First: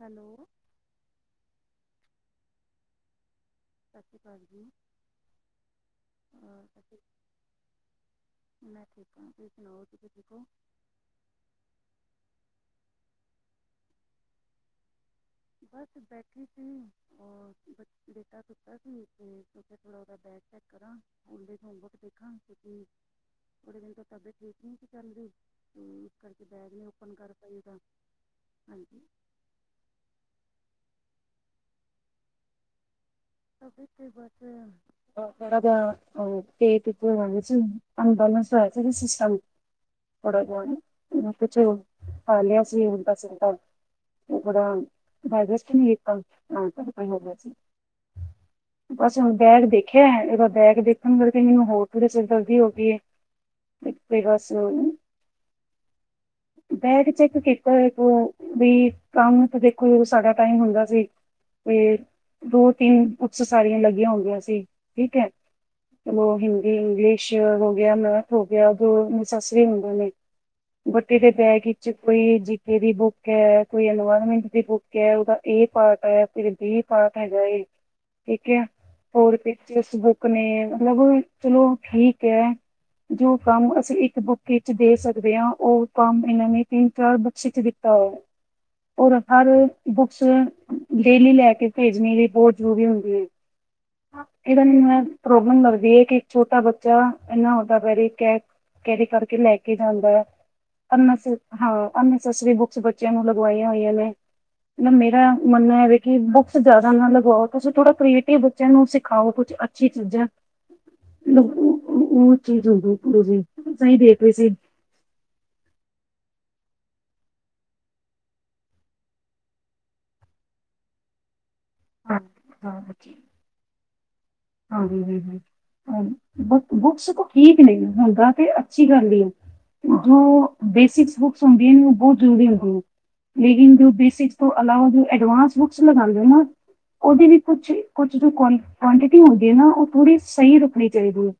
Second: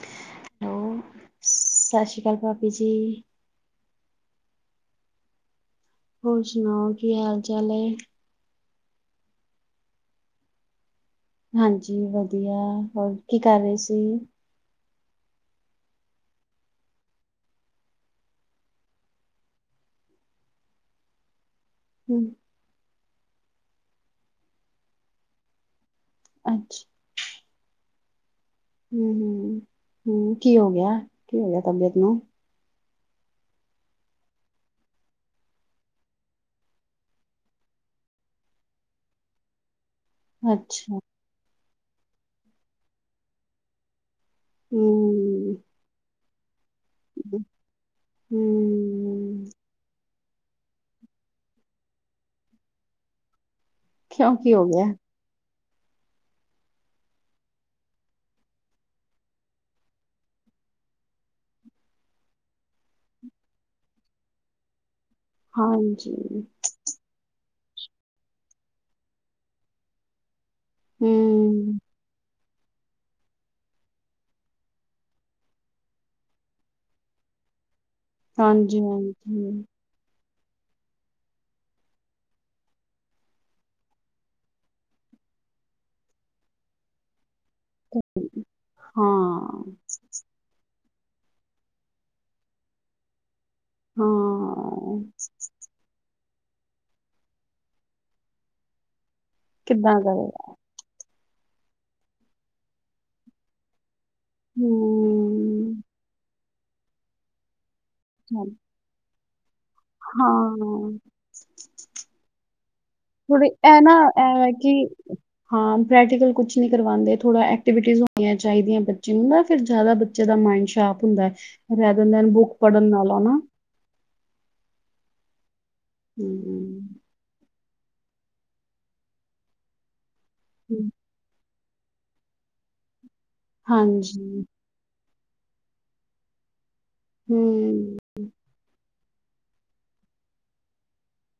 Hello. Hello, ਸਤਿ ਸ਼੍ਰੀ ਅਕਾਲ ਭਾਬੀ ਜੀ। ਭਾਬੀ। ਹੋਰ ਸੁਣਾਓ, ਕੀ ਹਾਲ ਚਾਲ ਏ? ਸ਼੍ਰੀ ਮੈਂ ਠੀਕ ਹਾਂ, ਤੁਸੀਂ ਸੁਣਾਓ ਤੁਸੀਂ ਠੀਕ ਔ? ਹਾਂਜੀ ਵਧੀਆ, ਹੋਰ ਕੀ ਕਰ ਰੇ ਸੀ? ਬਸ ਬੈਠੀ ਸੀ ਔਰ ਬੱਚਾ ਬੇਟਾ ਸੁੱਤਾ ਸੀ ਤੇ ਮੈਂ ਕਿਆ ਥੋੜਾ ਔਦਾ ਬੈਗ ਚੈੱਕ ਕਰਾਂ। ਹੋਮਵਰਕ ਹੂੰ, ਦੇਖਾਂ ਤੇ ਕੀ ਥੋੜੇ ਦਿਨ ਤੋਂ ਤਬੀਅਤ ਠੀਕ ਨੀ ਸੀ ਚਲਦੀ, ਹੂੰ। ਕਰਕੇ ਬੈਗ ਨੀ ਅੱਛਾ, ਔਪਨ ਕਰ ਪਾਈ ਔਦਾ। ਹੂੰ ਹੂੰ ਹੂੰ, ਹੂੰ। ਕੀ ਹੋ ਗਿਆ ਕੀ ਹੋ ਗਿਆ ਤਬੀਅਤ ਨੂੰ ਥੋੜਾ ਜਾ ਅ ਪੇਟ ਚ ਹੋਗੀ ਸੀ ਅਨਬੈਲੇਂਸ ਹੋਆ ਸੀ ਨਾ ਸਿਸਟਮ। ਥੋੜਾ ਬੋਈ ਅੱਛਾ, ੳਨੂੰ ਪੂਛੋ। ਖਾ ਲਿਆ ਸੀ ਵੀ ਹੁਣ ਤਾਂ ਸਿਧਾ। ਏ ਥੋੜਾ ਹੂੰ। ਡਾਈਜਸਟ ਨੀ ਕੀਤਾ। ਹਾਂ ਤੇ ਫਿਰ ਟਾਈਮ ਹੈਗਾ ਸੀ। ਬਸ ਹੁਣ ਹੂੰ, ਬੈਗ ਦੇਖੇ। ਹੈ, ਏਦਾ ਬੈਗ ਦੇਖਣ ਨਲ ਹੋਰ ਥੁਰੇ ਸਿਰਦਰਦੀ ਹੋ ਗੀ ਏ। ਕਿਉਂ ਕਿ ਹੋ ਗਿਐ? ਬੈਗ ਚੈੱਕ ਕੀਤਾ ਏ ਏਕ ਬਈ ਕੰਮ ਤੇ ਦੇਖੋ ਸਾਡਾ ਟਾਈਮ ਹੁੰਦਾ ਸੀ ਬਈ ਰੋਜ਼ ਤਿੰਨ ਏਕਸਰ ਸਾਈਆਂ ਲੱਗੀਆਂ ਹੋਦਿਆਂ ਸੀ। ਠੀਕ ਹੈ ਹਾਂਜੀ। ਚਲੋ ਹਿੰਦੀ ਇੰਗਲਿਸ਼ ਹ ਹੋ ਗਿਆ ਮੈਂਥ ਹੋ ਗਿਆ ਜੋ ਨਸੈਸਰੀ ਹੁੰਦੇ ਨੇ। ਬਟੀ ਦੇ ਬੈਗ ਹੂੰ, ਵਿੱਚ ਕੋਈ ਜਿ ਕਿਦੀ ਬੁੱਕ ਐ, ਕੋਈ ਇਨਵਾਇਰਮੈਂਟ ਦੀ ਬੁੱਕ ਐ, ਉਦਾ ਏ ਪਾਰਟ ਐ ਫਿਰ ਬੀ ਪਾਰਟ ਹੈਗਾ ਏ। ਠੀਕ ਐ ਹਾਂਜੀ ਹੋਰ ਹਾਂਜੀ, ਵਿਚ ਏਸ ਬੂਕ ਨੇ ਮਤਲਬ ਚਲੋ ਠੀਕ ਹੈ ਜੋ ਕੰਮ ਅਸੀਂ ਇੱਕ ਬੁੱਕ ਇਚ ਦੇ ਸਕਦੇ ਹਾਂ ਔ ਕੰਮ ਇਨਾਂ ਨੇ ਤਿੰਨ ਚਾਰ ਬੁਕ ਸਿਕ ਦਿੱਤਾ ਹੋਐ, ਔਰ ਹਰ ਹਾਂ। ਬੁਕਸ ਡੇਲੀ ਲੈ ਕੇ ਭੇਜਣੀ ਰਿਪੋਰਟ ਜੋ ਵੀ ਹੁੰਦੀ ਏ ਇਹ ਹਾਂ, ਨਾਲ ਪ੍ਰੋਬਲਮ ਲਗਦੀ ਏ ਕਿ ਛੋਟਾ ਬੱਚਾ ਇਨਾ ਵੱਡਾ ਭਾਰੀ ਬੈਗ ਕੈਰੀ ਕਰਕੇ ਲੈ ਕੇ ਕਿੱਦਾਂ ਜਾਂਦਾ ਕਰੇਗਾ? ਪੜਣ ਵਾਸਤੇ ਹਾਂ ਅਨਨਸੇਸਰੀ ਬੁੱਕਸ ਬੱਚਿਆਂ ਨੂੰ ਲਗਵਾਈਆਂ ਹੋਈਆਂ ਨੇ ਨ ਮੇਰਾ ਹੂੰ, ਮਨਨਾ ਏ ਹੈ ਕਿ ਬੁਕਸ ਜ਼ਿਆਦਾ ਨ ਲਗਵਾੳ ਤੁਸੀ ਥੋੜਾ ਕ੍ਰੀਏਟਿਵ ਹਾਂ। ਬੱਚਿਆਂ ਨੂੰ ਸਿ ਖਾਓ ਕੁਛ ਅ [unintelligible] [unintelligible] ਥੋੜੇ ਐ ਨਾ ਐ ਹੈ ਕਿ ਹਾਂ ਪ੍ਰੈਕਟੀਕਲ ਕੁਛ ਨੀ ਕਰਵਾਉਦੇ। ਥੋੜ੍ਹਾ ਐਕਟੀਵਿਟੀਜ਼ ਹੋਣੀਆਂ ਚਾਹੀਦੀਆਂ ਬੱਚਿਆਂ ਨੂੰ ਦਾ ਫਿਰ ਜ਼ਿਆਦਾ ਬੱਚੇ ਦਾ ਮਾਈੰਡ ਸ਼ਾਰਪ ਹੁੰਦਾ। ਰੈਦਰ ਹਾਂ ਦੈਨ ਬੁੱਕ ਹਾਂ ਪੜ੍ਹਨ ਨਾਲੋਂ ਨਾ ਹੂੰ ਹੂੰ ਹੂੰ ਹਾਂ ਬੁ ਹੂੰ, ਬੁੱਕਸ ਕੁ ਕੀ [inaudible] ਨਈ, ਹੁੰਦਾ ਤੇ ਅੱਛੀ ਗੱਲ ਈ ਏ। ੳ ਬੇਸਿਕਸ ਬੁੱਕ ਸੰਭੀ ਨੂੰ ਬਹੁਤ ਜ਼ਰੂਰੀ ਏ ੳਨੂ [inaudible] ਲੇਡਿਜ਼ ਨੂੰ ਬੇਸਿਕ ਹਾਂਜੀ, ਤੋਂ ਅਲਾਵ ਜੋ ਐਡਵਾਂਸ ਬੁੱਕਸ ਲਗਾਂਦੇ ਨਾ ਉਹਦੀ ਵੀ ਕੁਛ ਹੂੰ, ਕੁਛ ਦੀ--ਕ ਕੁਆਂਟਿਟੀ ਹੁੰਦੀ ਏ ਨਾ ਉਹ ਪੂਰੀ ਸਈ ਰੱਖਣੀ ਚਾਹੀਦੀ ਏ।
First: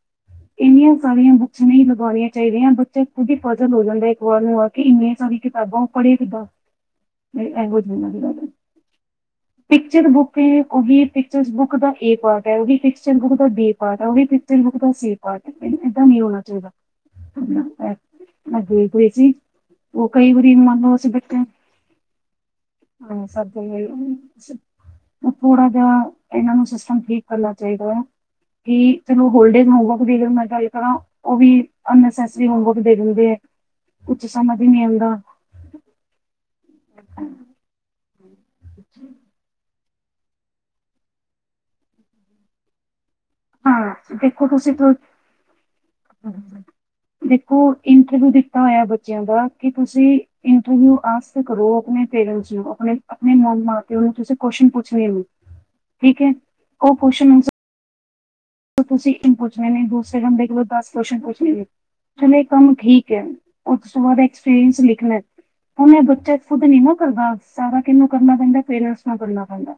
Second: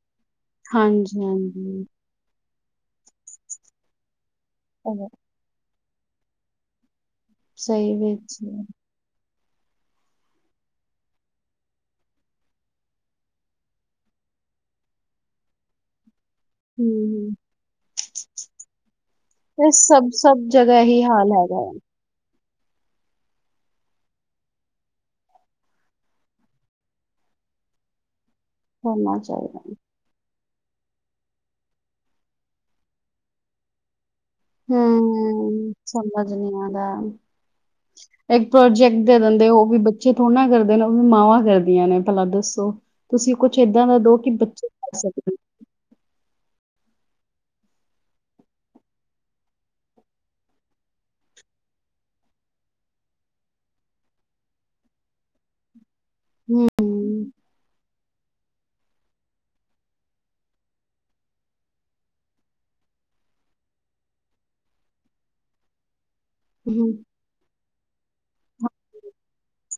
ਇੰਨੀਆਂ ਸਾਰੀਆਂ ਬੁੱਕਸ ਹਾਂਜੀ-ਹਾਂਜੀ, ਨਈ ਲਗਾਣਿਆ ਚਾਹੀਦਿਆ ਬੱਚੇ ਖੁਦ ਹੀ ਪਜ਼ਲ ਹੋ ਜਾਂਦੇ ਨੂੰ ਆ ਕੇ ਉਹ ਏਨੀ ਸਾਰੀ ਕਿਤਾਬਾਂ ਪੜੇ ਕਿਦਾਂ ਸਹੀ ਵਿੱਚ [unintelligible] [inaudible] ਹੀ ਹੈ। ਪਿਕੱਚਰ ਬੁੱਕ ਤੇ ਉਹ ਵੀ ਪਿਕਚਰ ਬੁੱਕ ਦਾ ਏ ਪਾਰਟ ਏ, ਉਹ ਵੀ ਪਿਕੱਚਰ ਬੁੱਕ ਦਾ ਬੀ ਪਾਰਟ ਏ, ਉਹ ਵੀ ਪਿਕਚਰ ਬੁੱਕ ਦਾ ਸੀ ਪਾਰਟ ਏ। ਏਦਾਂ ਨੀ ਹੋਨਾ ਹੂੰ, ਮੈਂ ਦੇਖ ਰਈ ਸੀ ਇਹ ਸਭ ਉਹ ਕਈ ਸਭ ਵਰੀ ਜਗ੍ਹਾ ਮਨ ਲੋ ਇਹੀ ਅਸੀ ਹਾਲ ਬੈਠੇ ਹੈਗਾ ਹੈ, ਹਾਂ ਸਭ ਜਗ੍ਹਾ ਏਹੀ ਇਹ ਥੋੜਾ ਜਿਹਾ ਇਹਨਾਂ ਨੂੰ ਸਿਸਟਮ ਠੀਕ ਕਰਨਾ ਚਾਹੀਦਾ ਏ। ਕੀ ਹੋਣਾ ਤਨੂੰ ਚਾਹੀਦਾ। ਹੋਲਡੇ ਹੋਮਵਰਕ [unintelligible] [inaudible] ਗੱਲ ਕਰਾਂ ਉਹ ਵੀ ਅਨਨਸੇਸਰੀ ਹੋਮਵਰਕ ਦੇ ਦਿੰਦੇ ਏ। ਹੁ ਹੁ ਸਮਝ ਨੀ ਆ ਇੱਕ ਪ੍ਰੋਜੈਕਟ ਦੇ ਦਿੰਦੇ-ੳ ਉਹ ਵੀ ਬੱਚੇ ਥੋੜ੍ਹ ਨਾ ਕਰਦੇ ਨੇ ਉਹ ਵੀ ਮਾਵਾਂ ਕਰਦੀਆਂ ਨੇ ਭਲਾ ਦੱਸੋ। ਤੁਸੀਂ ਕੁਛ ਏਦਾਂ ਹਾਂ ਦਾ ਦੋ ਕਿ ਦੇਖੋ ਬੱਚੇ ਤੁਸੀਂ ਕਰ ਤਾਂ ਸਕਨ। ਦੇਖੋ ਇੰਟਰਵਿਊ ਦਿੱਤਾ ਹੋਇਆ ਬੱਚਿਆਂ ਦਾ ਕਿ ਤੁਸੀਂ ਇੰਟਰਵਿਊਸ ਆਸ ਕਰੋ ਆਪਣੇ ਪੇਰੈਂਟ ਨੂੰ ਆਪਣੇ ਮਾਂ ਪਿਓ ਨੂੰ ਤੁਸੀਂ ਕੋਸ਼ਨ ਪੁੱਛਣੇ ਨੇ। ਠੀਕ ਏ ਹੂੰ, ਉਹ ਕੋਸ਼ਣ ਤੁਸੀਂ ਪੁੱਛਨੇ ਨੇ ਦੂਸਰੇ ਬੰਦੇ ਕੋਲ ਦਸ ਕੋਸ਼ਨ ਪੁੱਛਨੇ ਨੇ ਚਲੋ ਇਹ ਕੰਮ ਠੀਕ ਏ ਉਸ ਤੋਂ ਬਾਅਦ ਐਕਸਪੀਰੀਅੰਸ ਲਿਖਣਾ ਹੁਨ ਇਹ ਬ ਤੇ ਖੁਦ ਨੀ ਹੂੰ, ਨਾ ਕਰਦਾ ਸਾਰਾ ਕਿਹਨੂੰ ਕਰਨਾ ਪੈਂਦਾ ਪੇਰੈਂਟਸ ਨੂੰ ਕਰਨਾ ਪੈਂਦਾ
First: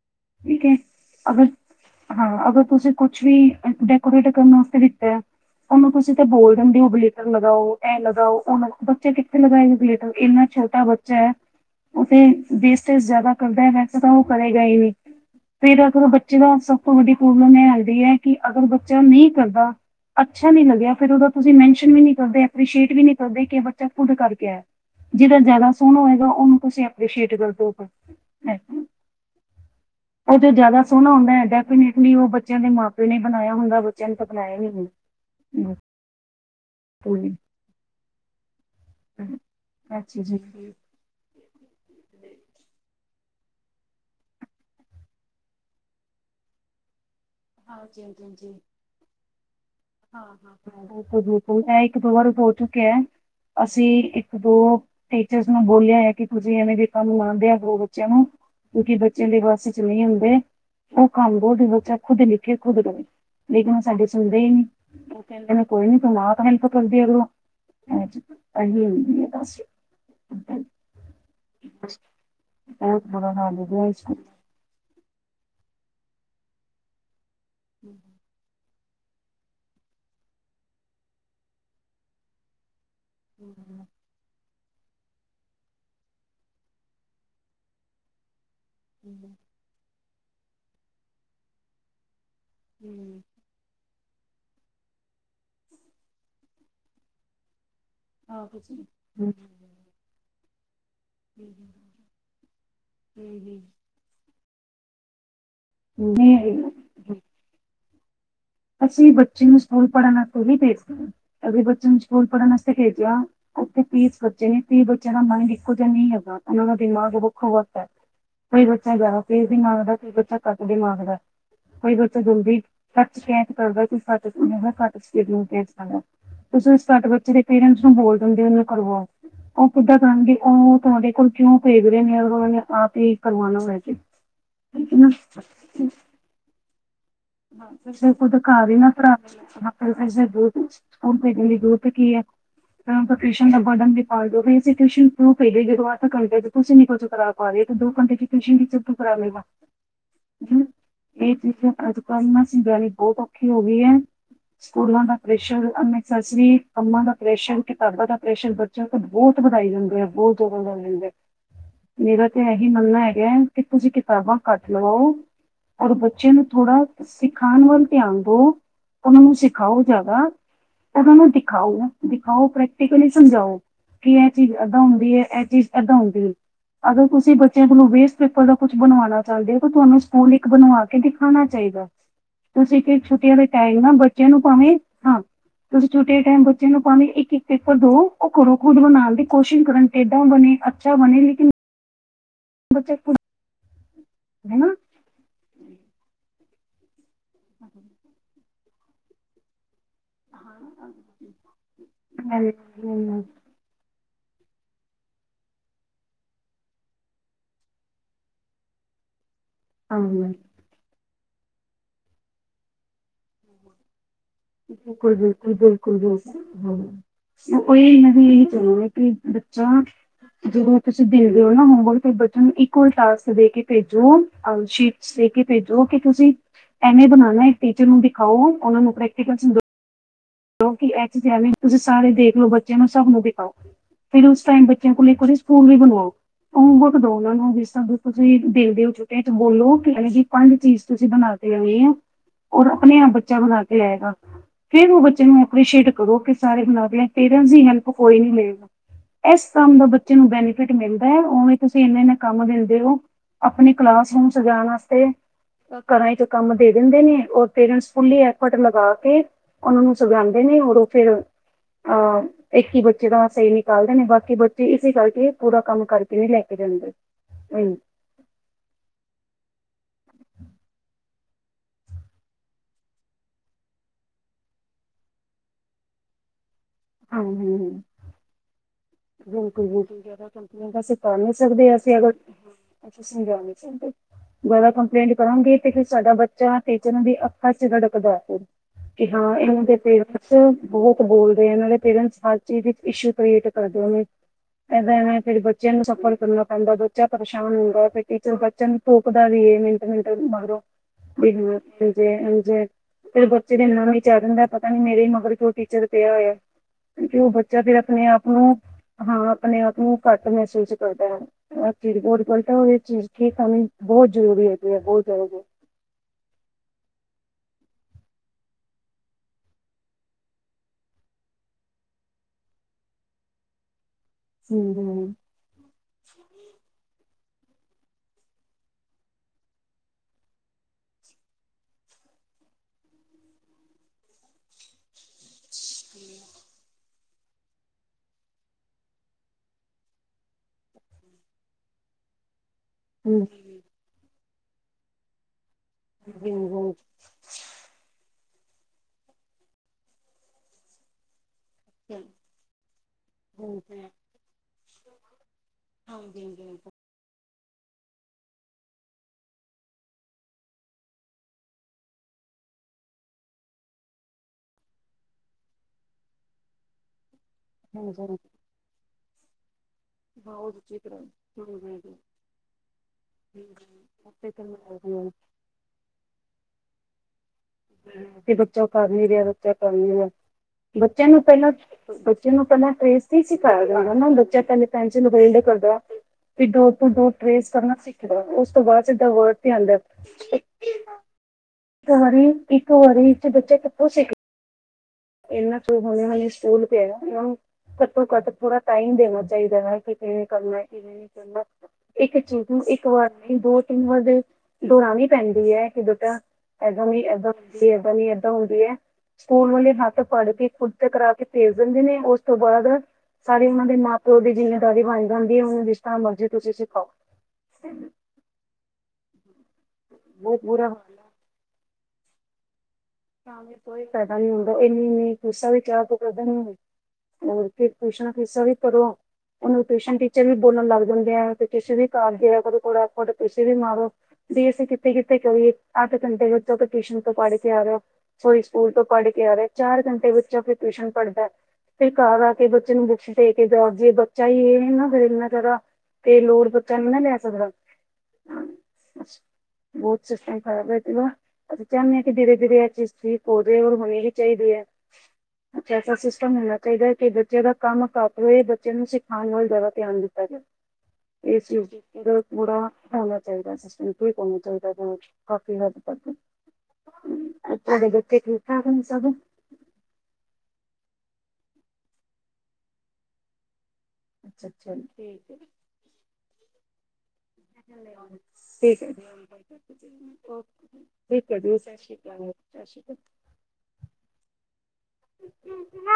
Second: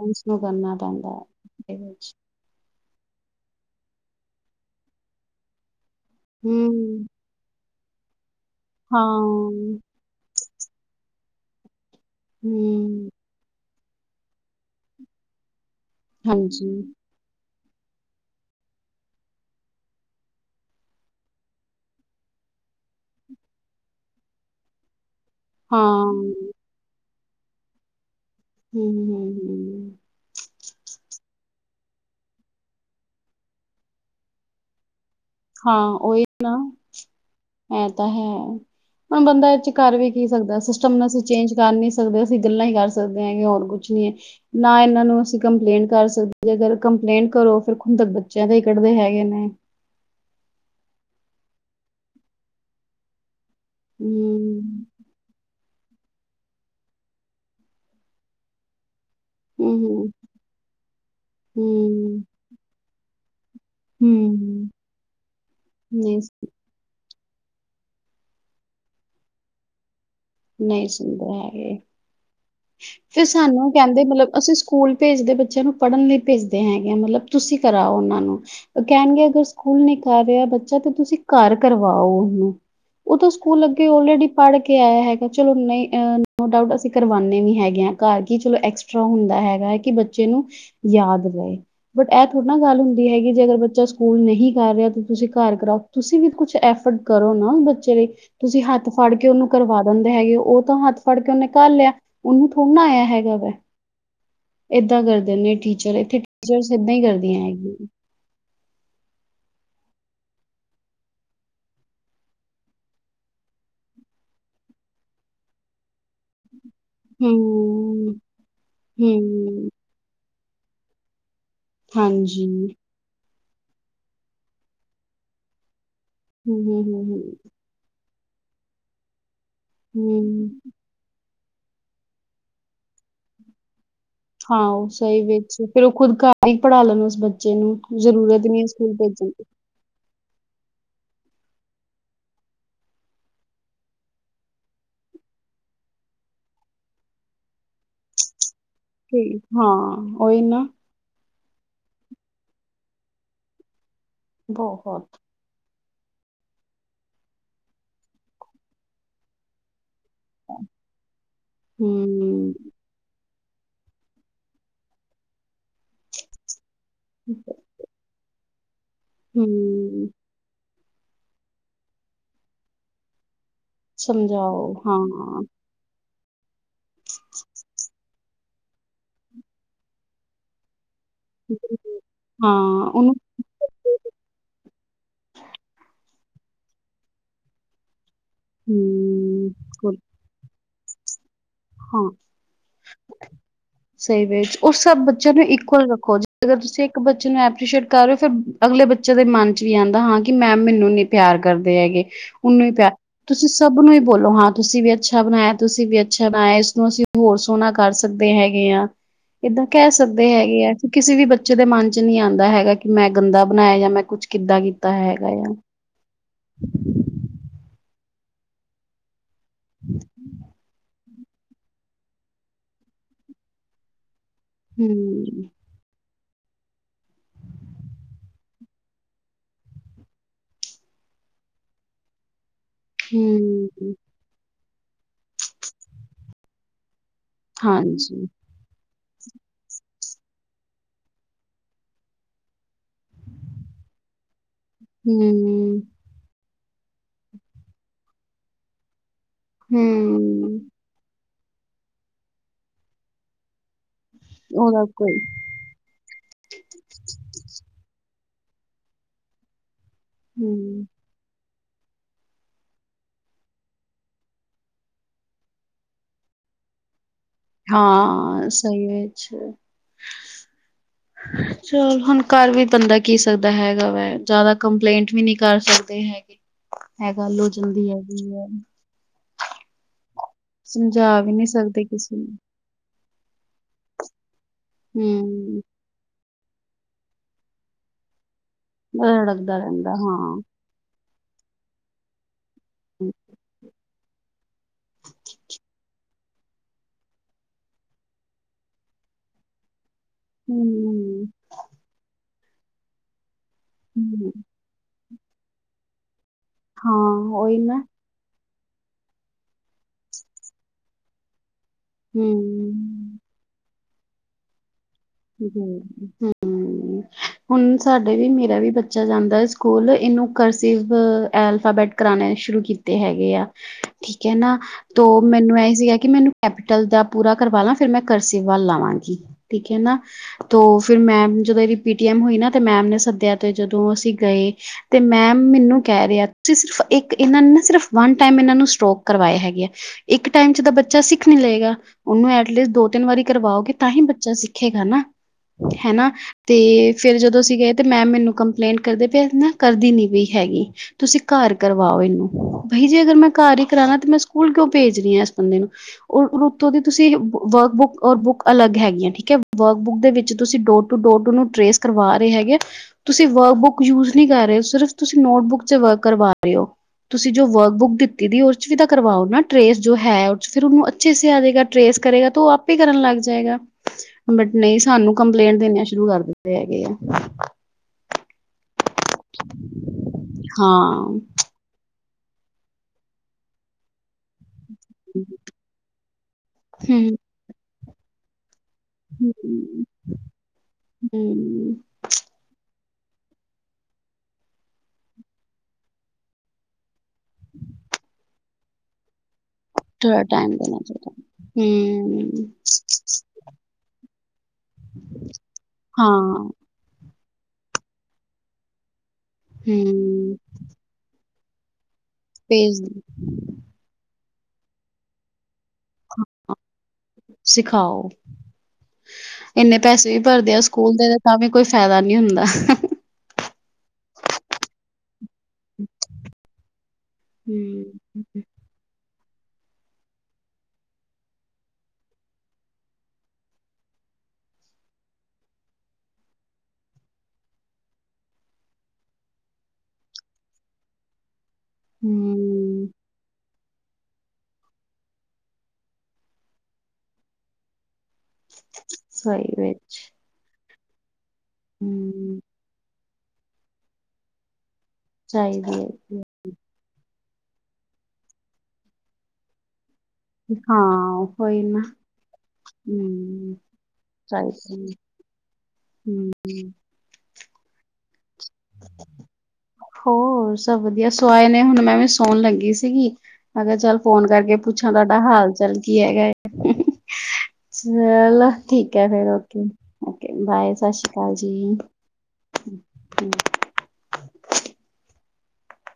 ਡਾਂਸ ਨੂੰ ਠੀਕ ਕਰਨਾ ਏ ਪੈਂਦਾ ਹੈ, ਅਗਰ ਦੇ ਵਿੱਚ ਹਾਂ ਅਗਰ ਤੁਸੀਂ ਕੁਛ ਵੀ ਡੈਕੋਰੇਟ ਕਰਨ ਵਾਸਤੇ ਦਿੱਤਾ ਉਹਨੂੰ ਤੁਸੀ ਤੇ ਬੋਲ ਦਿੰਦੇ ਓ ਹੂੰ, ਗਲਿਟਰ ਲਗਾਓ। ਐ ਲਗਾਓ। ਉਹ ਬੱਚੇ ਕਿੱਥੇ ਲਗਾਏ ਹਾਂ, ਗਲਿਟਰ ਇਹਨਾ ਛੋਟਾ ਬੱਚਾ ਏ। ਉਹ ਤੇ ਵੇਸਟੇਜ ਹੂੰ, ਜਿਆਦਾ ਕਰਦਾ ਹੈਗਾ। ਤਾਂ ਉਹ ਕਰੇਗਾ ਹੀ ਨਹੀਂ। ਫੇਰ ਅਗਰੋਂ ਬੱਚੇ ਦਾ ਹਾਂਜੀ, ਸਭ ਤੋਂ ਵੱਡੀ ਪ੍ਰੋਬਲਮ ਹੈ ਕਿ ਅਗਰ ਬੱਚਾ ਨਹੀਂ ਕਰਦਾ ਅੱਛਾ ਨੀ ਲੱਗਿਆ ਫੇਰ ਉਹਦਾ ਤੁਸੀਂ ਮੈਨਸ਼ਨ ਵੀ ਨੀ ਕਰਦੇ ਐਪਰੀਸ਼ੀਏਟ ਵੀ ਨਹੀਂ ਕਰਦੇ ਕਿ ਬੱਚਾ ਖੁਦ ਕਰਕੇ ਆਇਆ। ਜਿਹਦਾ ਜ਼ਿਆਦਾ ਸੋਹਣਾ ਹਾਂ, ਹੋਏਗਾ ਉਹਨੂੰ ਤੁਸੀਂ ਅਪ [unintelligible] ਹੂੰ, ਹੂੰ, ਹੂੰ, ਜ਼ਿਆਦਾ ਸੋਹਣਾ ਹੁੰਦਾ ਹੈ ਡੈਫੀਨੇਟਲੀ ਉਹ ਬ ਬੱਚਿਆਂ ਦੇ ਮਾਂ ਪਿਓ ਨੇ ਬਣਾਇਆ ਹੁੰਦਾ ਬੱਚਿਆਂ ਨੂੰ ਤਾਂ ਬਣਾਇਆ ਹੀ ਹੁੰ ਹਾਂ ਉਹੀ ਨਾ ਇਹ ਤਾਂ ਹੈ ਹੁਣ ਬੰਦਾ ਇਹ ਚ ਕਰ ਵੀ ਅੱਛਾ ਕੀ ਜੀ ਸਕਦਾ ਹਾਂਜੀ ਸਿਸਟਮ ਅਸੀਂ ਚੇਂਜ ਕਰ ਨਹੀਂ ਸਕਦੇ ਅਸੀਂ ਗੱਲਾਂ ਹੀ ਕਰ ਸਕਦੇ ਹੈਗੇ ਹੋਰ ਕੁਛ ਨੀ ਹੈ ਨਾ ਇਹਨਾਂ ਨੂੰ ਅਸੀਂ ਕੰਪਲੇਂਟ ਕਰ ਸਕਦੇ ਅਗਰ ਕੰਪਲੇਂਟ ਫਿਰ ਉਹ ਹਾਂਜੀ ਖੁੰਦਕ ਬੱਚਿਆਂ ਤੇ ਹੀ ਕੱਢਦੇ ਹੈਗੇ ਨੇ। ਹਾਂ-ਹਾਂ ਬਿਲਕੁਲ-ਬਿਲਕੁਲ ਐ ਇੱਕ ਦੋ ਵਾਰ ਹੋ ਚੁੱਕਿਆ ਹੈ। ਅਸੀਂ ਇੱਕ ਦੋ ਹੂੰ, ਟੀਚਰਸ ਨੂੰ ਬੋਲਿਆ ਹੋਇਆ ਕਿ ਤੁਸੀਂ ਐਵੇਂ ਦੇ ਕੰਮ ਨਾ ਦਿਆ ਕਰੋ ਬੱਚਿਆਂ ਨੂੰ ਕਿਉਂਕਿ ਬ ਚੇ ਦੇ ਵੱਸ ਹੂੰ, ਚ ਨਹੀਂ ਹੂੰ, ਹੁੰਦੇ ਉਹ ਕੰਮ ਦੋ ਜੋ ਬੱਚਾ ਹੂੰ, ਖੁਦ ਲਿਖੇ ਖੁਦ ਰੋਹੇ ਲੇਕਿਨ ਉਹ ਸਾਡੇ ਸੁਣਦੇ ਹੀ ਨਹੀਂ। ਹੂੰ, ਉਹ ਕਹਿੰਦੇ ਨੇ ਕੋਈ ਨੀ ਨਹੀਂ ਤੁਹਾਨੂੰ ਆਪ ਹੈਲਪ ਕਰ [unintelligible] ਨਹੀਂ ਸੁਣਦੇ ਹੈਗੇ ਬਹੁਤ ਫਿਰ ਬੁਰਾ ਹਾਲ ਹੋ ਸਾਨੂੰ ਗਿਆ ਕਹਿੰਦੇ ਇਸ ਮਤਲਬ ਅਸੀਂ ਸਕੂਲ ਭੇਜਦੇ ਬੱਚਿਆਂ ਨੂੰ ਪੜ੍ਹਨ ਲਈ ਭੇਜਦੇ ਹੈਗੇ ਆ ਮਤਲਬ ਤੁਸੀਂ ਕਰਾਓ ਉਹਨਾਂ ਨੂੰ ਕਹਿਣਗੇ ਅਗਰ ਸਕੂਲ ਨ ਕਰ ਰਿਹਾ ਬੱਚਾ ਤੇ ਤੁਸੀਂ ਘਰ ਕਰਵਾਓ ਉਹਨੂੰ ਉਹ ਤੋਂ ਸਕੂਲ ਅੱਗੇ ਲਰੇਡੀ ਪੜ੍ਹ ਕੇ ਆਇਆ ਹੈਗਾ ਚਲੋ ਨਹੀਂ ਨੋ ਡਾਊਟ ਅਸੀਂ ਕਰਵਾਉਨੇ ਵੀ ਹੈਗੇ ਹਾਂ ਘਰ ਕੀ ਚਲੋ ਐਕਸਟਰਾ ਹੁੰਦਾ ਹੈਗਾ ਹੈ ਕਿ ਬੱਚ ਬੱਚੇ ਨੂੰ ਯਾਦ ਰਹੇ ਬਟ ਇਹ ਤਾਂ ੋੜ੍ਹ ਨਾ ਗੱਲ ਹੁੰ ਹੈ ਜੇ ਅਗਰ ਬੱਚਾ ਸਕ ਸਕੂਲ ਨਹੀਂ ਕਰ ਰਿਹਾ ਤੇ ਤੁਸੀਂ ਘਰ ਕਰਾਓ ਤੁਸੀਂ ਵੀ ਕੁਛ ਐਫਰਟ ਕਰੋ ਨਾ ਤੁਸੀਂ ਹੱਥ ਫੜ ਕੇ ਉਹਨੂੰ ਕਰਵਾ ਹੈਗੇ ਉਹ ਤਾਂ ਹੱਥ ਫੜ ਕੇ ਉਹਨੇ ਕਰਰ ਲਿਆ ਉਹਨੂੰ ਥੋੜ੍ਹਾ ਨਾ ਆਇਆ ਹੈਗਾ ਵਾ ਏਦਾਂ ਕਰਦੇ ਨੇ ਟੀਚਰ ਇੱਥੇ ਨਹੀਂ ਟੀਚਰਸ ਏਦਾਂ ਹੀ ਕਰਦੀਆਂ ਹੈਗੀਆਂ ਅਸੀਂ ਬੱਚੇ ਨੂੰ ਸਕੂਲ ਪੜ੍ਹਨ ਵਾਸਤੇ ਹੀ ਭੇਜਦੇ ਅਂ ਬੱਚੇ ਨੂੰ ਸਕੂਲ ਪੜ੍ਹਨ ਵਾਸਤੇ ਭੇਜਿਆ ਉੱਥੇ ਫੀਸ ਬੱਚੇ ਨੇ ਫੀ ਬੱਚਿਆਂ ਦਾ ਮਨ ਇੱਕੋ ਜਿਹਾ ਨਹੀਂ ਹੈਗਾ [unintelligible] ਦਿਮਾਗ ਹੂੰ ਹੂੰ ਦਾ ਹੈਗਾ ਤਾਂ ਹਾਂਜੀ ਜਲਦੀ [unintelligible] ਤੁਸੀਂ ਹੂੰ ਹੂੰ ਹੂੰ ਸੱਟ ਬੱਚੇ ਹੂੰ ਦੇ ਪੇਰੈਂਟਸ ਨੂੰ ਹੋਰ, [unintelligible] ਉਹ ਪੁਧਾ ਕਰਣਦੀ ਹੂੰ ਉਹ ਤੁਹਾਡੇ ਕੋਲ ਕਿਉਂ ਫੇਕਦੇਹੇ ਨੇ ਉਹਨਾਂ ਨੇ ਆਪ ਹੀ ਕਰਵਾਣਾ ਜਾ ਕੇ। ਹਾਂ ਉਹ ਸਹੀ ਵਿੱਚ ਫੇਰ ਉਹ ਖੁਦ ਘਰ ਹੀ ਪੜ੍ਹਾ ਲੈਦਾ ਉਸ ਬੱਚੇ ਹਾਂ ਨੂੰ ਫੇਰ ਜ਼ਰੂਰਤ ਨਹੀਂ ਹੈ ਘਰ ਹੀ ਨਾ ਸਕੂਲ ਪੜ੍ਹਾ ਭੇਜਣ ਦੀ ਦੲੀਏ ਸਕੂਲ ਦੀ ਜਰੂਰਤ ਕੀ ਹੈ, ਟਿਊਸ਼ਨ ਦਾ ਬਰਡਨ ਵੀ ਪਾ ਦਿਓ ਅਸੀਂ ਟਿਊਸ਼ਨ ਪੇੋ ਅੱ ਘੰਟੇ ਚ ਤੁਸੀਂ ਨੀ ਕੁੋਂ ਕਰਾ ਪਾ ਰਹੇ ਤੇ ਦੋ ਘੰਟੇ ਚ ਟਿਊਸ਼ਨ ਦੀ ਠੀ ਹਾਂ ਉਹੀ ਨਾ। [inaudible] ਮਸੀ ਗੈਣੀ ਬਹੁਤ ਔਖੀ ਹੋ ਗਈ ਹੈ। ਸਕੂਲਾ ਦਾ ਬਹੁਤ ਪ੍ਰੇਸ਼ਰ ਸਤਿ ਸ਼੍ਰੀ ਕੰਮਾਂ ਦਾ ਪ੍ਰੈਸ਼ਰ ਕਿਤਾਬਾਂ ਦਾ ਪ੍ਰੈਸ਼ਰ ਬੱਚਿਆਂ ਤੋਂ ਬਹੁਤ ਵਧਾਈ ਜਾਂਦੇ ਆ। ਬਹੁ ਜ਼ੋਦੇ ਨਰਾਥ ਹੈਗੀ ਮੇਰਾ ਤਾ ਹੂੰ ਇਹੀ ਮੰਨਾ ਹੈਗੇ। ਕਿ ਤੁਸੀਂ ਕਿਤਾਬਾਂ ਕੱਟ ਲਵਾਓ ਔਰ ਬੱਚੇ ਨੂੰ ਥੋੜਾ- ਸਿਖਾਉਣ ਵੱਲ ਧਿਆਨ ਦੋ, ਉਹਨਾਂ ਨੂੰ ਸਿਖਾਓ ਹੂੰ ਜ਼ਿਆਦਾ। ਉਹਨਾ ਨੂੰ ਦਿਖਾਓ, ਦਿਖਾਓ ਪ੍ਰੈਕਟੀਕਲੀ ਸਮਝਾਓ। ਕੀ ਇਹ ਚੀਜ਼ ਸਮਝਾਓ ਏਦਾਂ ਹਾਂ ਹੁੰਦੀ ਹੈ ਇਹ ਚੀਜ਼ ਏਦਾਂ ਹੁੰਦੀ ਹੈ। ਅਗਰ ਤੁਸੀਂ ਬੱਚਿਆਂ ਕੋਲ ਵੇਸਟ ਪੇਪਰ ਦਾ ਕੁਛ ਬਣਵਾਉਣਾ ਚਾਹੁੰਦੇ ਹੋ ਤਾਂ ਤੁਹਾਨੂੰ ਸਕੂਲ ਇੱਕ ਬਣਵਾ ਦਿਖਾਣਾ ਚਾਹੀਦਾ। ਹਾਂ ਤੁਸੀਂ ਕਿ ਉਹਨੂੰ ਛੁੱਟੀਆਂ ਦੇ ਟਾਈਮ ਨਾ ਬੱਚਿਆਂ ਨੂੰ ਭਾਵੇਂ ਹਾਂ ਤੁਸੀਂ। ਛੁੱਟੀਆਂ ਟਾਈਮ ਬੱਚਿਆਂ ਨੂੰ ਭਾਵੇਂ ਇੱਕ ਇੱਕ ਪੇਪਰ ਦੋ। ਉਹ ਕਰੋ ਖੁਦ ਬਣਾਉਣ ਦੀ ਹੂੰ ਕੋਸ਼ਿਸ਼ ਕਰਨ ਖੁਦ- ਟੇਡਾਂ ਬਣੇ ਅੱਛਾ ਬਣੇ ਲੇਕਿਨ ਹਾਂ। ਬੱਚਾ ਖੁਦ ਸਹੀ ਵੇ ਚ ਹਨਾ ਉਹ ਸਭ ਬੱਚਿਆਂ ਨੂੰ ਇਕੁਅਲ ਰੱਖੋ ਜ ਅਗਰ ਤੁਸੀਂ ਬੱਚੇ ਨੂੰ ਐਪ੍ਰਰੀਸ਼ੀਏਟ ਕਰ ਰਹੇ ਹੋ ਫਿਰ ਅਗਲੇ ਬੱਚੇ ਦੇ ਮਨ ਚ, ਵੀ ਆਹਿੰਦਾ ਹਾਂ ਕਿ ਮੈਮ ਮੈਨੂੰ ਨੀ ਪਿਆਰ ਕਰਦੇ ਹੈਗੇ ਉਹਨੂੰ ਹੀ ਪਿਆਰ ਤੁਸੀਂ ਸਭ ਨੂੰ ਹੀ। ਬੋਲੋ ਹਾਂ ਤੁਸੀਂ ਵੀ ਅੱਛਾ ਬਣਾਇਆ ਤੁਸੀਂ ਵੀ ਅੱਛਾ। ਬਣਾਇਆ ਇਸਨੂੰ ਅਸੀਂ ਹੋਰ ਸੋਨਾ ਕਰ ਸਕਦੇ ਹੈਗੇ ਆ। ਏਦਾਂ ਕਹਿ ਸਕਦੇ ਬਿਲਕੁਲ ਹੈਗੇ ਆ ਕਿ ਕਿਸੇ ਵੀ ਬੇ ਕੁਛ ਦੇ ਮਨ ਚ ਨਹੀਂ ਆਦਾ ਹੈਗਾ ਕਿ ਮੈਂ ਗੰਦਾ ਬਣਾਇਆ ਜਾਂ ਮੈਂ ਕੁਛ। ਕਿੱਦਾਂ ਕੀਤਾ ਬਿਲਕੁਲ, ਹੈਗਾ ਆ ਬਿਲਕੁਲ, ਬਿਲਕੁਲ, ਬਿਲ ਹੂੰ, ਉਹੀ ਮ ਇਹੀ [unintelligible] [inaudible] ਦੇ ਹੋ ਨਾ ਹੋਮਵਰਕ ਫੇਰ ਬੱਚੇ ਨੂੰ ਇੱਕੋ ਹੀ ਟਾਸਕ ਦੇ ਕੇ ਭੇਜੋ। [unintelligible] ਦੇ ਕੇ ਹਮ ਭੇਜੋ ਕਿ ਤੁਸੀਂ ਐਮ ਏ ਬਣਾਣਾ ਇੱਕ ਟੀਚਰ ਨੂੰ ਦਿਖਾਓ ਉਹਨਾਂ ਨੂੰ ਆਪਣੇ। [inaudible] ਕਿਉਂਕਿ ਕਿਵੇ ਤੁਸੀਂ ਸਾਰੇ ਦੇਖਲੋ ਬੱਚੇ। ਬੱਚਿਆਂ ਨੂੰ ਸਭ ਨੂੰ ਦਿਖਾ ਹਮ ਫਿਰ ਉਸ ਟਾਈਮ ਫਿਰ ਇੱਕ ਵਾਰੀ ਸਕੂਲ ਵੀ ਬਣਵਾਓ। ਕਦੋਂ ਉਹਨਾਂ ਨੂੰ ਹਾਂਜੀ ਤੁਸੀਂ ਦੇਖਦੇ ਹੋ ਬੋਲੋ ਕੀ ਇਹੋ ਜਿਹੀ ਪੰਜ ਚੀਜ਼ ਤੁਸੀਂ ਬਣਾ ਕੇ ਆਨੀ ਔਰ ਆਪਣੇ ਆਪ ਬੱਚਾ ਬਣਾ ਕੇ ਆਏਗਾ। ਨੂੰ ਹਮ ਐਪ੍ਰਸ਼ੀਏਟ ਕਰੋ ਕਿਸ ਸਾਰੇ ਬਣਾ ਪੇਰੈਂਟਸ ਦੀ ਹੈਲਪ ਕੋਈ ਨੀ ਲਏਗਾ ਇਸ ਕੰਮ ਦਾ ਬੱਚੇ ਨੂੰ ਹਮ ਬੈਨੀਫਿਟ ਮਿਲਦਾ ਹੈ। ਉਵੇਂ ਤੁਸੀਂ ਇੰਨੇ, ਇੰਨੇ ਕੰਮ ਦਿੰਦੇ ਹੋ ਆਪਣੀ ਕਲਾਸਰੂਮ ਚ ਜਾਣ ਉਹਦਾ ਵਾਸਤੇ ਕੋਈ ਘਰਾਂ ਚ ਕੰਮ ਦੇ ਦਿੰਦੇ ਨੇ ਔਰ ਪੇਰੈਂਟਸ ਫੁੱਲਲੀ ਹੋਟਲ ਲਗਾ ਕੇ ਉਹਨਾਂ ਨੂੰ ਸੁਗਾਦੇ ਨੀ ਹਮ ਹੁੰਦੇ ਫਿਰ ਅ ਇੱਕ ਹੀ ਬੱਚੇ ਤਾਂ ਸਹੀ ਨੀ ਪਾਲਦੇ ਨੇ ਬਾਕੀ ਬੱਚੇ ਇਸੇ ਕਰਕੇ ਪੂਰਾ ਕੰਮ ਕਰਕੇ ਨਹੀਂ ਲੈ ਕੇ ਜਾਂਦੇ। ਹਮ ਹਾਂ, ਸਹੀ ਚਲ ਹੁਣ ਘਰ ਵੀ ਬੰਦਾ ਕੀ ਸਕਦਾ ਹੈਗਾ, ਵਾ ਜ਼ਿਆਦਾ ਕੰਪਲੇਂਟ ਵੀ ਨੀ ਕਰ ਸਕਦੇ ਹੈਗੇ। ਹੈ ਗੱਲ ਉਹ ਹਮ ਚਲਦੀ ਹੈਗੀ ਹੈ। ਬਿਲਕੁਲ, ਬਿਲਕੁਲ ਜੀ। ਕੰਪਨੀ ਪਾਸੀ ਕਰ ਸਮਝਾ ਨਹੀਂ ਵੀ ਸਕਦੇ ਅਸੀਂ ਅਗਰ ਕਿਸੇ ਨੂੰ ਸਹੀ ਗੱਲ ਆ। ਜਿਆਦਾ ਕੰਪਲੇਂਟ ਕਰਾਂਗੇ ਹੂੰ ਤੇ ਫੇਰ ਸਾਡਾ ਬੱਚਾ ਤੇ ਚ ਨ ਅੱਖਾ ਚ ਰੜਦਾ ਕਿ ਹਾਂ ਰੜਕਦਾ ਇਹਨਾਂ ਦੇ ਰਹਿੰਦਾ ਪੇਟ ਹਾਂ ਚ ਬਹੁਤ ਬੋਲਦੇ ਆ ਇਹਨਾਂ ਦੇ ਪੇਰੈਂਟਸ ਜ ਇਸ਼ੂ ਹੂੰ। ਕਰਈ ਇਹਦਾਂ ਐਵੇਂ ਤੇੜ ਬੱਚਿਆਂ ਨੂੰ ਸੂਬ ਕਰਨਾ ਪੈਂਦਾ ਦੱਚਾ ਪਰੇਸ਼ਾਨ ਹੁੰਦਾ ਫਿਰ ਟੀਚਰ ਬੱਚਿਆਂ ਨੂੰ ਧੋਪ ਦਾ ਵੀਏ ਮੈਨੂੰ ਗਟ ਹੂੰ ਬਰ--ਦਿਜੇ ਜ ਇਹ ਜਿਹੇ ਮਨ ਨੂੰ ਵੀ ਚੱਲਨ ਦਾ ਪਤਾ ਨੀ ਮੇਰੇ ਮ ਟੀਚਰ ਪਿਆ ਹੋਇਆ ਜੀ ਉਹ ਹਾਂ ਉਹੀ ਬੱਚਾ ਫਿਰ ਨਾ ਆਪਣੇ ਆਪ ਹਾਂ ਆਪਣੇ ਆਪ ਨੂੰ ਘੱਟ ਮਹਿਸੂਸ ਕਰਦਾ ਹੈ। ਆ ਚ ਗੋਰ ਗਲਟਾ ਹੂੰ। ਹੋ ਚ ਠਕਂ ਬਹੁਤ ਜ਼ਰੂਰੀ ਹੈਗੀ ਹੈ। ਬਹੁਤ- ਜ਼ਰੂਰੀ ਹਮ ਹੁਣ ਸਾਡੇ ਵੀ ਮੇਰਾ ਵੀ ਬੱਚਾ ਜਾਂਦਾ ਹੈ। ਸਕੂਲ ਇਹਨੂੰ ਕਰਸਿਵ ਅਲਫਾਬੈਟ ਕਰਾਉਣੇ ਸ਼ੁਰੂ ਕੀਤੇ ਹੈਗੇ ਆ ਠੀਕ ਹੈ। ਨਾ ਹੂੰ ਤ ਹੂੰ ਮੈਨੂੰ ਇਹ ਸੀਗਾ ਕਿ ਮੈਨੂੰ ਕੈਪੀਟਲ ਦਾ ਪੂਰਾ ਕਰਵਾ ਲਾਂ ਫਿਰ ਮੈਂ ਕਰਸੇ ਵੱਲ ਲਾਵਾਂਗੀ ਠੀਕ ਹੈ। ਨਾ ਤੋ ਫਿਰ ਮੈਮ, ਜਦੋਂ ਇਹਦੀ ਪੀ ਟੀ ਐਮ ਹੋਈ ਨਾ, ਤੇ ਮੈਮ ਨੇ ਸੱਦਿਆ, ਤੇ ਜਦੋਂ ਅਸੀਂ ਗਏ, ਤੇ ਮੈਮ ਮੈਨੂੰ ਕਹਿ ਰਹੇ ਆ ਤੁਸੀਂ ਸਿਰਫ ਇੱਕ ਇਹਨਾਂ ਨੇ ਨਾ ਸਿਰਫ ਵਨ ਟਾਈਮ ਇਹਨਾਂ ਨੂੰ ਸਟੋਕ ਕਰਵਾਏ ਹੈਗੇ ਆ ਇੱਕ ਟਾਈਮ ਚ ਤਾਂ ਬੱਚਾ ਸਿੱਖ ਨੀ ਲਏਗਾ ਉਹਨੂੰ ਐਡ ਜੇ ਦੋ ਤਿੰਨ ਵਾਰੀ ਕਰਵਾਓਗੇ ਤਾਂ ਹੀ ਬੱਚਾ ਬੱਚਾ ਸਿੱਖੇ ਹੈ ਨਾ ਹੈਨਾ। ਤੇ ਫੇਰ ਜਦੋਂ ਅਸੀਂ ਗਏ ਤੇ ਮੈਮ ਮੈਨੂੰ ਕੰਪਲੇਂਟ ਕਰਦੇ ਪਏ ਹੈ ਨਾ, ਕਰਦੀ ਨੀ ਪਈ ਹੈਗੀ। ਤੁਸੀਂ ਘਰ ਕਰਵਾਓ ਇਹਨੂੰ। ਬਾਈ ਜੀ ਅਗਰ ਮੈਂ ਘਰ ਹੀ ਕਰਾਉਣਾ, ਤੇ ਮੈਂ ਸਕੂਲ ਕਿਉਂ ਭੇਜ ਰਹੀ ਹਾਂ ਬੰਦੇ ਨੂੰ, ਔਰ -ਔਰ ਉੱਤੋਂ ਦੀ ਤੁਸੀਂ ਵਰਕ ਬੁੱਕ ਔਰ ਬੁੱਕ ਅਲੱਗ ਹੈਗੀਆਂ। ਠੀਕ ਹੈ? ਵਰਕ ਬੁਕ ਦੇ ਵਿਚ ਤੁਸੀਂ ਡੋਰ ਟੂ ਡੋਰ ਟ੍ਰੇਸ ਕਰਵਾ ਰਹੇ ਹੈਗੇ। ਤੁਸੀਂ ਵਰਕ ਬੁਕ ਯੂਜ਼ ਨਹੀਂ ਕਰ ਰਹੇ, ਸਿਰਫ ਤੁਸੀਂ ਨੋਟਬੁੱਕ ਵਰਕ ਕਰਵਾ ਰਹੇ ਹੋ। ਤੁਸੀਂ ਜੋ ਵਰਕ ਬੁੱਕ ਦਿੱਤੀ ਦੀ ਏ, ਓਸ ਚ ਵੀ ਤਾਂ ਕਰਵਾਓ ਨਾ ਟਰੇਸ ਜੋ ਹੈ ਓਸ ਚ, ਫਿਰ ਉਹਨੂੰ ਅੱਛੇ ਸੇ ਆ ਜਾਏਗਾ ਟਰੇਸ ਕਰੇਗਾ, ਤਾਂ ਉਹ ਆਪੇ ਕਰਨ ਲੱਗ ਜਾਏਗਾ। ਟਰੇਸ ਬਟ ਨਹੀਂ, ਹੂੰ ਸਾਨੂੰ ਕੰਪਲੇਂਟ ਦੇਣੀਆਂ ਸ਼ੁਰੂ ਕਰ ਦਿੱਤੇ ਹੈਗੇ ਆ। [inaudible] [unintelligible] ਓ ਕਰ ਨਹੀ ਰਿਹਾ, ਬੱਚਾ ਕਰ ਨਹੀਂ ਰਿਹਾ। ਬੱਚਿਆਂ ਹਾਂ ਨੂੰ ਪਹਿਲਾਂ ਬੱਚੇ ਨੂੰ ਪਹਿਲਾਂ ਟੇਸਟ ਹੀ ਸਿਖਾਆ ਜਾਂਦਾ ਨਾ ਜਾਂ ਪਹਿਲੇ ਪੈਨਸਿਲ ਨੂੰ ' [unintelligible] ' ਕਰਦਾ, ਫਿਰ ਡੋਟ ਟੂ ਡੋਟ ਹੂੰ ਟਰੇਸ ਕਰਨਾ ਸਿੱਖ ਉਸ ਤੋਂ ਬਾਅਦ ਸਿੱਧਾ ਵਰਡ ਤੇ ਆਂਦਾ ਹੂੰ, ਹੂੰ ਕਈ ਵਾਰੀ, ਇੱਕ ਵਾਰੀ ਚ ਬੱਚੇ ਕਿੱਥੋਂ ਸਿੱਖ ਇਹਨਾਂ ਚ ਹੁਣੇ ਹੁਣੇ ਸਕੂਲ ਪਿਆ। ਹੂੰ, ਘੱਟੋਂ ਘੱਟ ਪੂਰਾ ਟਾਈਮ ਦੇਣਾ ਚਾਹੀਦਾ ਨਾਂ, ਕਿ ਥੋੜਾ ਕਿਵੇਂ ਟਾਈਮ ਕਰਨਾ ਦੇਣਾ ਕਿਵੇਂ ਨਹੀਂ ਚਾਹੀਦਾ ਕਰਨਾ। ਇੱਕ ਹੂੰ ਚੀਜ਼ ਨੂੰ ਇੱਕ ਵਾਰ ਨਹੀਂ ਦੋ ਤਿੰਨ ਵਾਰ ਦੇ ਦੋਹਰਾਣੀ ਪੈਂਦੀ ਹੈ ਕਿ ਬੇਟਾ, ਹਾਂ ਇੱਦਾਂ ਨਹੀਂ ਇੱਦਾਂ। ਸੀ ਏਦਾਂ ਨੀ ਏਦਾਂ ਹੁੰਦੀ ਏ। ਸਕੂਲ ਵਾਲੇ ਹੱਥ ਤਾਂ ਫੜ ਹੂੰ ਕੇ [unintelligible] ਕਰਾ ਕੇ ਭੇਜ ਦਿੰਦੇ ਨੇ। ਉਸ ਤੋਂ ਬਾਅਦ ਭੇਜ ਦਿਓ, ਸਾਰੇ ਉਹਨਾਂ ਦੇ ਮਾਂ ਪਿਓ ਦੀ ਜ਼ਿੰਮੇਵਾਰੀ ਬਣ ਜਾਂਦੀ ਹੈ ਉਨ੍ਹਾਂ ਦੀ। ਸਿਖਾਓ ਇੰਨੇ ਪੈਸੇ ਵੀ ਬਹੁਤ ਭਰਦੇ ਆ ਬੁਰਾ ਹਾਲ ਸਕੂਲ ਹੈ ਦੇ ਤਾਂ ਵੀ ਕੋਈ ਫਾਇਦਾ ਨਹੀਂ ਹੁੰਦਾ ਕੋਈ ਫਾਇਦਾ ਨੀ ਹੁੰਦਾ ਇੰਨੀ [inaudible] ਫੀਸਾਂ ਹੂੰ ਵੀ ਭਰੋ ਉਹਨੂੰ ਟਿਊਸ਼ਨ ਟੀਚਰ ਵੀ ਬੋਲਣ ਲੱਗ ਜਾਂਦੇ ਆ ਕਿਸੇ ਵੀਗੇ ਕੜ ਤੁੇ ਵੀ ਮਾਰੋ ਵੀ ਅਸੀਂ ਕਿਥੇ ਕਿਤੇ ਕਈਏ ਅੱਠ ਘੰਟੇ ਵਿੱਚੋਂ ਟਿਊਸ਼ਨ ਤੋਂ ਪੜ੍ਹ ਕੇ ਆ ਰਿਹਾ ਸੋ ਓਹੀ ਸਕੂਲ ਤੋਂ ਪੜ੍ਹ ਕੇ ਆ ਰਿਹਾ ਚਾਰ ਘੰਟੇ ਬੱਚਾ ਫਿਰ ਟਿਊਸ਼ਨ ਪੜ੍ਹਦਾ ਤੇ ਘਰ ਆ ਕੇ ਬੱਚੇ ਨੂੰ ਹੂੰ ਬੁੱਕਸ ਦੇ ਜੇ ਬੱਚਾ ਹੀ ਇਹ ਨਾ ਫੇਰ ਏਦੇ ਨਾਲਾ ਜਿਆਦਾ ਤੇ ਲੋੜ ਬੱਚਾ ਨੂੰ ਨਾ ਲੈ ਸਕਦਾ ਸਹੀ ਵਿੱਚ ਬਹੁਤ ਸਿਸਟਮ ਖਰਾਬ ਹੈ ਇਹ ਅਸੀਂ ਚਾਨੇ ਆ ਧੀਰੇ ਹੂੰ ਧੀਰੇ ਆ ਪੌਦੇ ਹੋਰ ਹੋਣੀ ਵੀ ਚਾਹੀਦੇ ਹੈ ਅੱਛਾ ਚਾਹੀਦੀ ਐਸਾ ਹੈ ਸਿਸਟਮ ਹੋਣਾ ਚਾਹੀਦਾ ਹੈ ਕਿ ਬੱਚਿਆਂ ਦਾ ਕੰਮ ਕੱਟ ਹੋਏ ਬੱਚਿਆਂ ਨੂੰ ਸਿਖਾਉਣ ਨਾਲ ਜ਼ਿਆਦਾ ਧਿਆਨ ਦਿੱਤਾ ਹਾਂ ਇਸ ਹੋਈ ਨਾ ਹੂੰ ਚਾਹੀਦੀ [unintelligible] ਕਾਫੀ ਹੱਦ ਤੱਕ ਅੱਛਾ ਜਦੋਂ ਕਿ ਕੀ ਹੋਰ ਸਭ ਵਧੀਆ ਸੂ ਸੋਆਏ ਨੇ ਹੁਣ ਮੈਂ ਵੀ ਸੌਣ ਲੱਗੀ ਸੀਗੀ। ਮੈਂ ਕਿਹਾ ਚੱਲ ਫੋਨ ਅੱਛਾ ਕਰਕੇ ਅੱਛਾ ਪੁੱਛਾਂ ਤੁਹਾਡਾ ਠੀਕ ਹੈ। ਹਾਲ ਚਾਲ ਕੀ ਹੈਗਾ। ਠੀਕ ਹੈ ਜੀ ਠੀਕ ਹੈ ਜੀ ਚਲੋ ਸਤਿ ਸ਼੍ਰੀ ਠੀਕ ਹੈ ਫਿਰ ਅਕਾਲ ਓਕੇ ਓਕੇ ਬਾਏ ਸਤਿ ਸ੍ਰੀ ਅਕਾਲ ਜੀ। ਸਤਿ ਸ਼੍ਰੀ ਅਕਾਲ